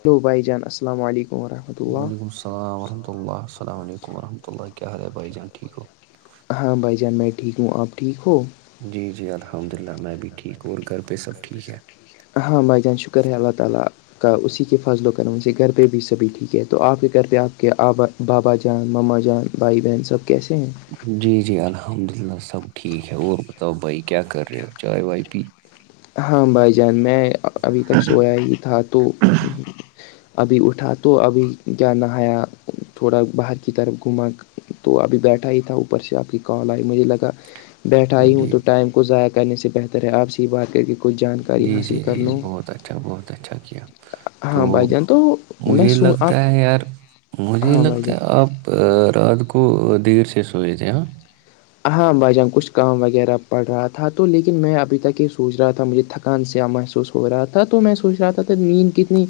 hello بھائی جان السلام علیکم ورحمۃ اللہ وعلیکم السلام ورحمہ اللہسل علیکم ورحمتہ اللہ کیا حال ہے بھائی جان ھیک ہو ہاں بھائی جان میں ٹھیک ہوں آپ ٹھیک ہو جی جی الحمد للہ میں بھی ٹھیک ہوں اور گھر پہ سب ٹھیک ہے ہاں بھائی جان شکر ہے اللہ تعالی کا اسی کے فاضلوں کرم سے گھر پہ بھی سبھی ٹھیک ہے تو آپ کے گھر پہ آپ کے آبا بابا جان مما جان بھائی بہن سب کیسے ہیں جی جی الحمد للہ سب ٹھیک ہے اور بتاؤ بھائی کیا کر رہے ہو چائے وائے پی ہاں بھائی جان میں ابھی تک سویا ہی تھا تو ابھی اٹھا تو ابھی کیا نہایا تھوڑا باہر کی طرف گھوما تو ابھی بیٹھا ہی تھا اوپر سے آپ کی کال آئی مجھے لگا بیٹھا ہے ہوں جی تو ٹائم کو ضائع کرنے سے بہتر ہے آپ سے بات کر کے کچھ جانکاری جی جی حاصل کر جی جی لوں بہت اچھا بہت اچھا کیا تو ہاں بھائی جان تو میں مجھے سوں آپ لگتا ہے یار مجھے ہاں بھائی لگتا ہے جان اب رات کو دیر سے سوے تھے ہم ں ہہاں بھای جان کچھ کام وغیرہ پڑ رہا تھا تو لیکن میں ابھی تک یہ سوچ رہا تھا مجھے تھک کن سیا محسوس ہو رہا تھا تو میں سوچ رہا تھا نیند کتنی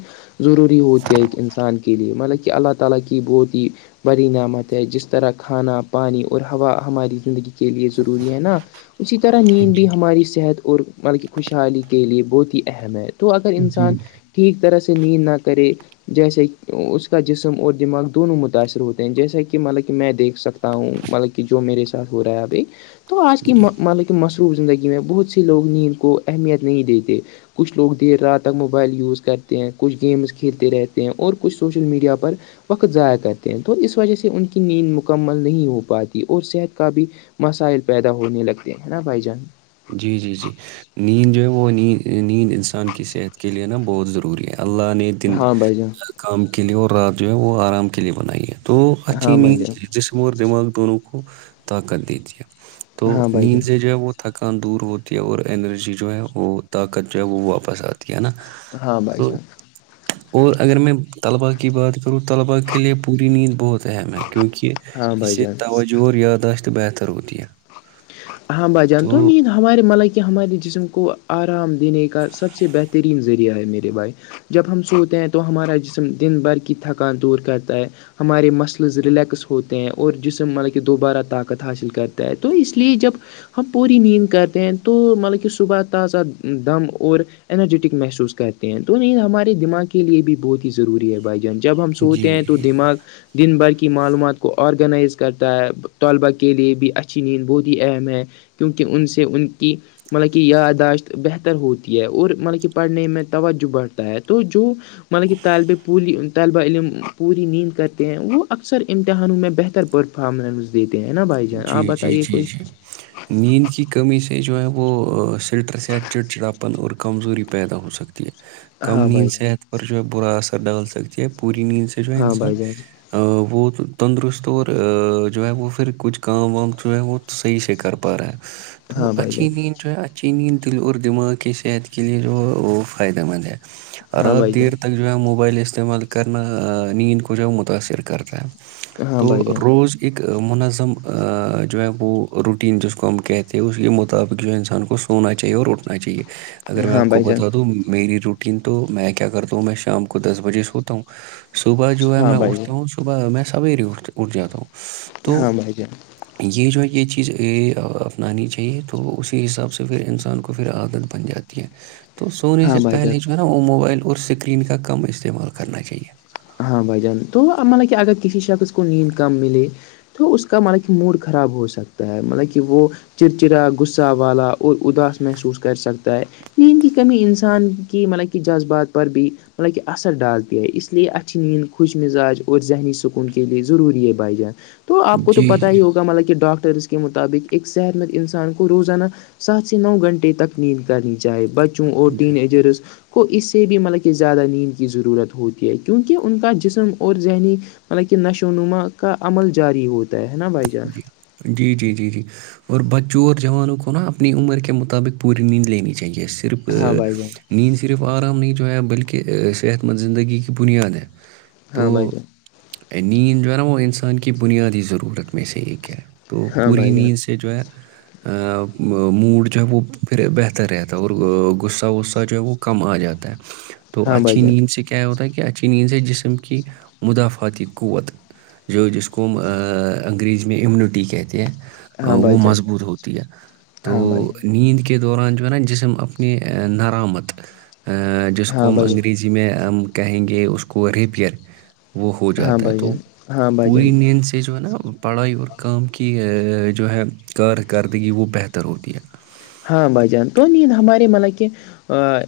ضروری ہوتی ہے ایک انسان کے لیے مطلب کہ اللہ تعالی کی بہت ہی بڑی نعمت ہے جس طرح کھانا پانی اور ہوا ہماری زندگی کے لیے ضروری ہے نا اسی طرح نیند بھی ہماری صحت اور مطلب کہ خوشحالی کے لیے بہت ہی اہم ہے تو اگر جی انسان ٹھیک طرح سے نیند نہ کرے جیسے اس کا جسم اور دماغ دونوں متاثر ہوتے ہیں جیسا کہ مطلب کہ میں دیکھ سکتا ہوں مطلب کہ جو میرے ساتھ ہو رہا ہے ابھی تو آج کی مطلب مس زندگی میں بہت سے لوگ نیند کو اہمیت نہیں دیتے کچھ لوگ دیر رات تک موبائل یوز کرتے ہیں کچھ گیمز کھیلتے رہتے ہیں اور کچھ سوشل میڈیا پر وقت ضائع کرتے ہیں تو اس وجہ سے ان کی نیند مکمل نہیں ہو پاتی اور صحت کی کا بھی مسائل پیدا ہونے لگتے ہیں نا بھائی جان جی جی جی نیند جو ہے وہ نیند نیند انسان کی صحت کے لیے نا بہت ضروری ہے اللہ نے دن ہاں بھائی جان کام کے لیے اور رات جو ہے وہ آرام کے لیے بنائی ہے تو اچھی ہاں بھائی نیند جان جسم اور دماغ دونوں کو طاقت دیتی ہے تو ہاں بھائی جان نیند سے جو ہے وہ تھکن دور ہوتی ہے اور انرجی جو ہے وہ طاقت جو ہے وہ واپس آتی ہے نا ہاں بھائی تو جان اور اگر میں طلباء کی بات کر طلباء کے لیے پوری نیند بہت اہم ہے کیونکہ ہاں بھائی اسے جان توجہ توجو اور یاداشت بہتر ہوتی ہے ہاں بھائی جان تو نیند ہمارے ملطلب کہ ہمارے جسم کو آرام دینے کا سب سے بہترین ذریعہ ہے میرے بھائی جب ہم سوتے ہیں تو ہمارا جسم دن بھر کی تھکان دور کرتا ہے ہمارے مسلز ریلیکس ہوتے ہیں اور جسم مطلب کہ دوبارہ طاقت حاصل کرتا ہے تو اس لیے اس لیے جب ہم پوری نیند کرتے ہیں تو مطلب کہ صبح تازہ دم اور انرجیٹک محسوس کرتے ہیں تو نہیں ہمارے دماغ کے لیے بھی بہت ہی ضروری ہے بھائی جب ہم جی سوتے ہیں تو دماغ دن بھر کی معلومات کو آرگنائز کرتا ہے طلبا کے لیے بھی اچھی نیند بوود بہت ہی اہم ہے کیونکہ ان سے ان کی مطلب کہ یادداشت بہتر ہوتی ہے اور مطلب کہ پڑھنے میں توجہ بڑھتا ہے تو جو مطلب تالب پولی طالب علم پوری نیند کرتے ہیں وہ اکثر امتحانوں میں بہتر پرفارمنس دیتے ہیں نا بھائی جان آپ جی جی بتائیے جی کوئی جی نیند کی کمی سے جو ہے وہ سٹرس یا چڑچڑاپن اور کمزوری پیدا ہو سکتی ہے کم ہاں نیند بھائی جان صحت پر جو ہے برا اثر ڈال سکتی ہے پوری نیند سے جو ہے ہاں انسان بھائی جان وہ تندرست اور جو ہے وہ پھر کچھ کام وام جو ہے وہ صحیح سے کر پا رہا ہے تو ہاں بھائی اچھی جان مین جو ہے اچھی نیند دل اور دماغ کی صحت کے لیے جو ہے وہ فائدہ مند ہے ہاں رات بھائی جان دیر تک جو ہے موبائل استعمال کرنا نیند کو جو ہے متاثر کرتا ہے ہاں تو بھائی جان روز ایک منظم جو ہے وہ روٹین جس کو ہم کہتے ہیں اس کے مطابق جو ہے انسان کو سونا چاہیے اور اٹھنا چاہیے اگر میں ہاں آپ کو بھائی جان بتا تووں میرے جو تو میں کیا کرتا ہوں میں شام کو دس بجے سوتا ہوں صبح جو ہے ہاں میں بھائی جان اٹھتا ہوں صبح میں سویرے اٹھ اٹھ جاتا ہوں تو ہاں بھائی جان یہ جو ہے یہ چیز اپنانی چاہیے تو اسی حساب سے پھر انسان کو پھر عادت بن جاتی ہے تو سونے ہاں سے بھائی جان پہلے جو ہے نا وہ موبائل اور اسکرین کا کم استعمال کرنا چاہیے ہاں بھائی جان تو عمل کہ اگر کسی شخص کو نیند کم ملے تو اس کا مطلب کہ موڈ خراب ہو سکتا ہے مطلب کہ وہ چڑچڑاغصہ والا اور اداس محسوس کر سکتا ہے نیند کی کمی انسان کی مطلب کہ جذبات پر بھی مطلب کہ اثر ڈالتی ہے اس لیے خوش مزاج اور ذہنی سکون کے لیے ضروری بھائی جان تو آپ کو تو جی پتا جی ہی ہوگا مطلب کہ ڈاکٹرس کےمطابق ایک صحت مند انسان کو روزانہ سات سے نو گھنٹے تک نیند کرنی چاہیے بچے جی ٹین ایجرس کو اس سے بھی مطلب کہ زیادہ نیند کی ضرورت ہوتی ہے کیونکہ ان کا جسم اور ذہنی مطلب کہ نشو و نما کا عمل جاری ہوتا ہے نا بھائی جان جی جی جی جی جی اور بچور جوانوں کو نا اپنی عمر کے مطابق پوری نیند لینی تاہ ا یہ صرف ہاں بھائی جان نیند صرف آرام نہیں جو ہے بلکہ صحت مند زندگی کی بنیاد ہے تو ہاں بھائی جان نیند جو ہے نا وہ انسان کی بنیادی ضرورت میں سے ایک ہے تو ہاں پوری بھائی جان نیند کہ جو ہے موڈ جو ہے وہ پھر بہتر رہتا ہے اور غصہ غصہ جو ہے وہ کم آ جاتا ہے تو ہاں بھائی اچھی جان نیند سے کیا ہوتا ہے اچھی نیند سے جسم کی مدافاتی قوت جو جس کوم انگریز میں امیونٹی کہتے ہیں ہاں بھائی وہ جان مضبوط ہوتی ہے تو ہاں بھائی جان نیند کے دوران جو ہے نا جسم اپنی نرامت جس کو ہاں ہم بھائی جان انگریزی یہ م میں ہم کہیں گے اس کو عریبیہ وہ ہو ہاں جاتا ہے بھائی تو جان ہاں بھائی پوری جان نیند سے جو ہے نا پڑھائی اور کام کی جو ہے کارکردگی وہ بہتر ہوتی ہے ہاں بھائی جان تو نیند ہمارے مطلب کہ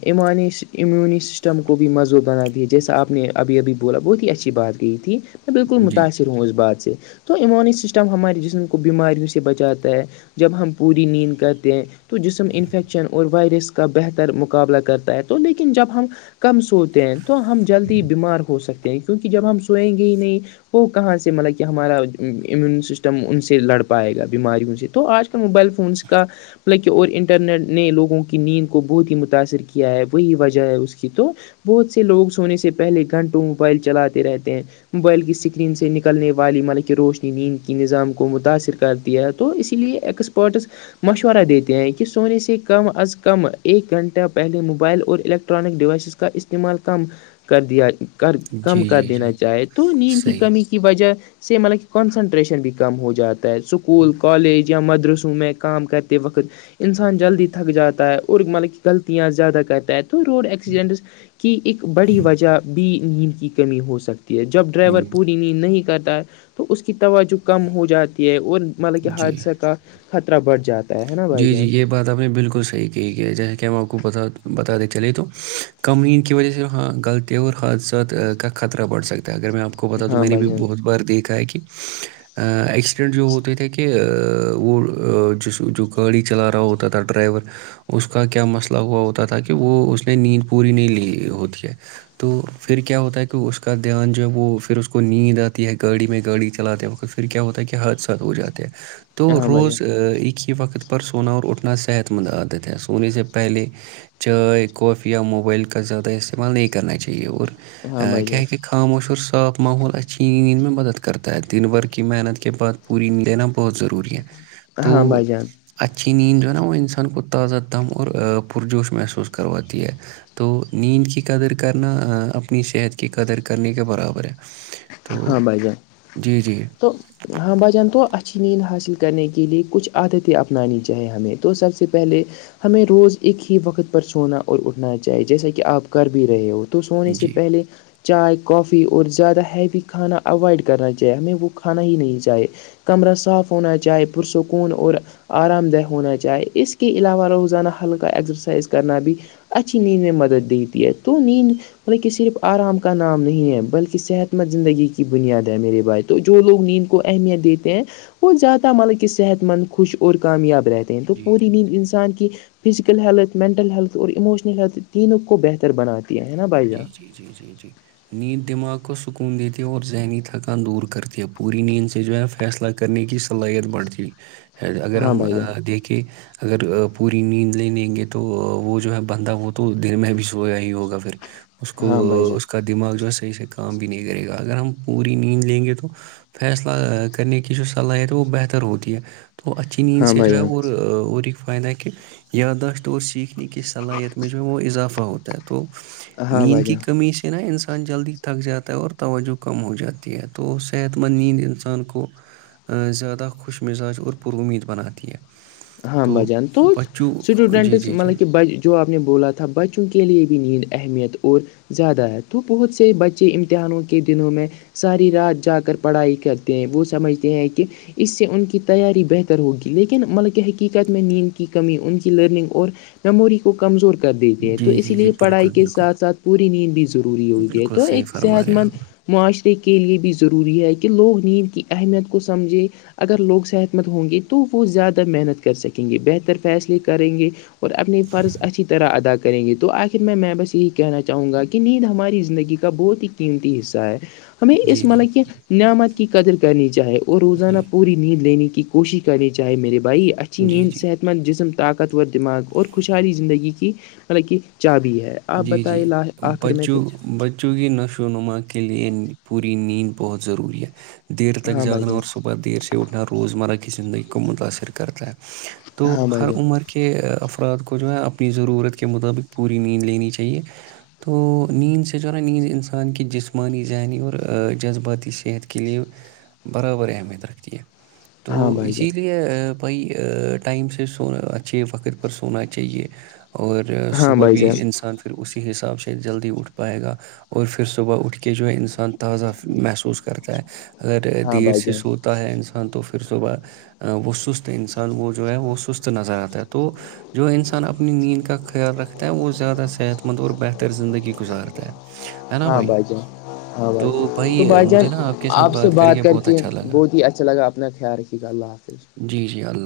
ایمانی امیونی سسٹم کو بھی مضبط بنات د ہے جیسا آپ نے ابھی ابھی بولا بہت ہی اچھی بات ہے تھی میں بالکل جی متاثر ہوں اس بات سے تو امونی سسٹم ہمارے جسم کو بیماریوں سے بچاتا ہے جب ہم پوری نیند کرتے ہیں تو جسم انفیکشن اور وائرس کا بہتر مقابلہ کرتا ہے تو لیکن جب ہم کم سوتے ہیں تو ہم جلدی بیمار ہو سکتے ہیں کیونکہ جب ہم سوئیں گے ہی نہیں وہ کہاں سے مطلب کہ ہمارا امیون سسٹم ان سے لڑ پائے گا بیماریوں سے تو آج موبائل فونس کا بکہ اور انٹرنیٹ نے لوگوں کی نیند کو بہت ہی متاأثر کیا ہے وہی وجہ ہے اس کی تو بہت سے لوگ سونے سے پہلے گھنٹوں موبائل چلاتے رہتے ہیں موبائل کی اسکرین سے نکلنے والی ملک روشنی نیند کی نظام کو متاثر کر کرتی ہیے تو اسی لیے ایکسپرٹس مشور ا دیتے ہیں کہ سونے سے کم از کم ایک گھنٹہ پہلے موبائل اور الیکٹرانک ڈیوائسز کا اسع استعمال ک کم جی کر جی جی دینا چاہے تو نیند کی صحیح کمی وجہ سے مطلب کہ کانسنٹریشن بھی کم ہو جاتا ہے اسکول کالج یا مدرسوں میں کام کرتے وقت انسان جلدی تھک جاتا ہے اور مطلب کہ غلطیاں زیادہ کرتا ہے تو روڈ ایکسیڈنٹس کی ایک بڑی وجہ بھی نیند کی کمی ہو سکتی ہے جب ڈرائیور ہم، پوری نیند نہیں کرتا ہے تو تو اس کی توجہ کم ہو جاتی ہے اور مطلب کہ جی حادثہ کا خطرہ بڑھ جاتا ہے نا بھائی جی جی جان یہ بات آپ نے بالکل صحیح کہ جیسا کہ ہم آپ کو بتا بتا دیں چلے تو کم نیند کی وجہ سے ہاں غلط ت اور حادثات کا خطرہ بڑھ سکتا ہے اگر میں آپ کو بتاؤں تو ہاں میں نے بھائی بھی جان بہت بار دیکھا ہے کہ ایکسیڈنٹ جو ہوتے تھے کہ وہ گاڑی چلا رہا ہوتا تھا ڈرائیور اس کا کیا مسئلہ ہوا ہوتا تھا کہ وہ اس نے نیند پوری نہیں لی ہوتی ہے تو پھر کیا ہوتا ہے کہ اس کا دھیان جو ہے وہ پھر اس کو نیند آتی ہے گاڑی میں گاڑی چلاتے وقت پھر پھر کیا ہوتا ہے کہ حادثات ہو جاتے ہیں تو ہاں بھائی روز جان ایک ہی وقت پر سونا اور اٹھنا صحت مند عادت ہے سونے سے پہلے چائے کافی یا موبائل کا زیادہ استعمال نہیں کرنا چاہیے اور ہاں بھائی کیا جان کہ خاموش اور صاف ماحول اس اچھی نیند میں مدد کرتا ہے دن بر کی محنت کے بعد پوری نیند بہت ضروری ہے تو ہاں بھائی جان اچھی نیند جو ہے نا وہ انسان کو تازہ دم اور پرجوش محسوس کرواتی ہے تو نیند کی قدر کرنا اپنی صحت کی قدر کرنے کے برابر ہے تو جی جی تو ہاں بھائی جان تو اچھی نیند حاصل کرنے کے لیے کچھ عادتیں اپنانی چاہیں ہمیں تو سب سے پہلے ہمیں روز ایک ہی وقت پر سونا اور اٹھنا چاہیے جیسا کہ آپ کر بھی رہے ہو سونے جی سے پہلے چائے کافی اور زیادہ ہیی کہ کھانا اوائڈ کرنا چاہیے ہمیں وہ کھانا ہی نہیں چاہیے کمرہ صاف ہونا چاہے پرسکون اور آرام دہ ہونا چاہے اس کے علاوہ روزانہ ہلکا ایگزرسائز کرنا بھی اچھی نیند میں مدد دیتی ہے تو نیند مطلب کہ صرف آرام کا نام نہیں ہے بلکہ صحت ت زندگی کی بنیاد ہے میرے بھائی تو جو لوگ نیند کو اہمیت دیتے ہیں وہ زیادہ مطلب کہ صحت مند خوش اور کامیاب رہتے ہیں تو جی پوری جی نیند انسان کی فزیکل ہیلتھ مینٹل ہیلتھ اور ایموشنل ہیلتھ تینوں کو بہتر بناتی ہے نا بھائی جی جان جی جی جی جی نیند دماغ کو سکون دیتی ہے اور ذہنی تھکان دور کرتی ہے پوری نیند سے جو ہے فیصلہ کرنے کی صلاحیت بڑھتی ہے اگر ہاں ہم بھائی جان دیکھیں اگر پوری نیند نہیں لے گے تو وہ جو ہے بندہ وہ تو دن میں بھی سویا ہی ہوگا پھر اس کو ہاں بھائی جان اس کا دماغ جو ہے صحیح سے کام بھی نہیں کرے گا اگر ہم پوری نیند لیں گے تو فیصلہ کرنے کی جو صلاحیت ہے وہ بہتر ہوتی ہے تو اچھی نیند ہاں سے بھائی جو ہے جان اور ایک فائدہ کہ یاداشت اور سیکھ کی صلاحیت میں جو ہے وہ اضافہ ہوتا ہے تو ہاں نیند بھائی کی جان کمی سے کہ نا انسان جلدی تھک جاتا ہے اور توجہ کم ہو جاتی ہے تو صحت مند نیند انسان کو زیادہ خوش مزاج اور پر امید بناتی ہے ہاں تو بھائی جان تو بچوں جی سٹوڈنٹس جی جی مطلب کہ بج جو آپ نے بولا تھا بچوں کے لیے بھی نیند اہمیت اور زیادہ ہے تو بہت سے بچے امتحانوں کے دنوں میں ساری رات جا کر پڑھائی کرتے ہیں وہ سمجھتے ہیں کہ اس سے ان کی تیاری بہتر ہوگی لیکن مطلب کہ کہ حقیقت میں نیند کی کمی ان کی لرننگ اور میموری کو کمزور کر دیتے ہیں تو جی اسی جی جی لیے پڑھائی بالکل کے بالکل ساتھ ساتھ پوری نیند بھی ضروری ہوتی ہے تو ایک صحت فرمارے ہے مند معاشرے کے لیے بھی ضروری ہے کہ لوگ نیند کی اہمیت کو سمجھے اگر لوگ صحت مند ہوں گے تو وہ زیادہ محنت کر سکیں گے بہتر فیصلے کریں گے اور اپنے فرض اچھی طرح ادا کر کریں گے تو آخر میں میں بس یہی کہنا چاہوں گا کہ نیند ہماری زندگی کا بہت ہی قیمتی حصہ ہے ہمیں جی اس جی مطلب کہ نعمت کی قدر کرنی چاہے اور روزانہ جی پوری نیند لینے کی کوشش کرنی چاہے میرے بھائی اچھی جی نیند جی صحت مند جسم طاقتور دماغ اور خوشحالی زندگی کی مطلب کہ چابی ہے آپ بتے ل آخر میں کچھ چوکہ نشو و نما کے لیئے پوری نیند بہت ضروری ہے دیر تک ہاں بھائی جاگنا جان اور صبح ب دیر سے اٹھنا روزمرہ کی زندگی کو متاثر کرتا ہے تو ہاں بھائی ہر جان عمر کے کہ افراد کو جو ہے اپنی ضرورت کے مطابق پوری نیند لینی چاہیے تو نیند سے جو نا نیند انسان کی جسمانی ذہنی اور جذباتی صحت کے لیے برابر اہمیت رکھتی ہے تو ہاں بھائی جان اسی لیے کہ بھائی ٹائم سے سونا اچھے وقت پر سونا چاہیے اور ہاں صبح بھائی بھی جان انسان پھر اسی حساب سے جلدی اٹھ پائے گا اور پھر صبح اٹھ کے جو ہے انسان تازہ محسوس کرتا ہے اگر ہاں دیر بھائی سے جان سو ہوتا ہے انسان تو پھر صبح وہ سست انسان وہ جو ہے وہ سست نظر آتا ہے تو جو انسان اپنی نیند کا خیال رکھتا ہے وہ زیادہ سے صحت مند اور بہتر زندگی گزارتا ہے ہے نا ہاں بھائی جان ہاں بھائی جان تو آ، بھائی جان مجھے نا کے ساتھ آپ سے بات کر بہت کے اچھا لگا بہت ہی اچھا لگا اپنا خیال رکھ ٹھیک اللہ حافظ جی جی اللہ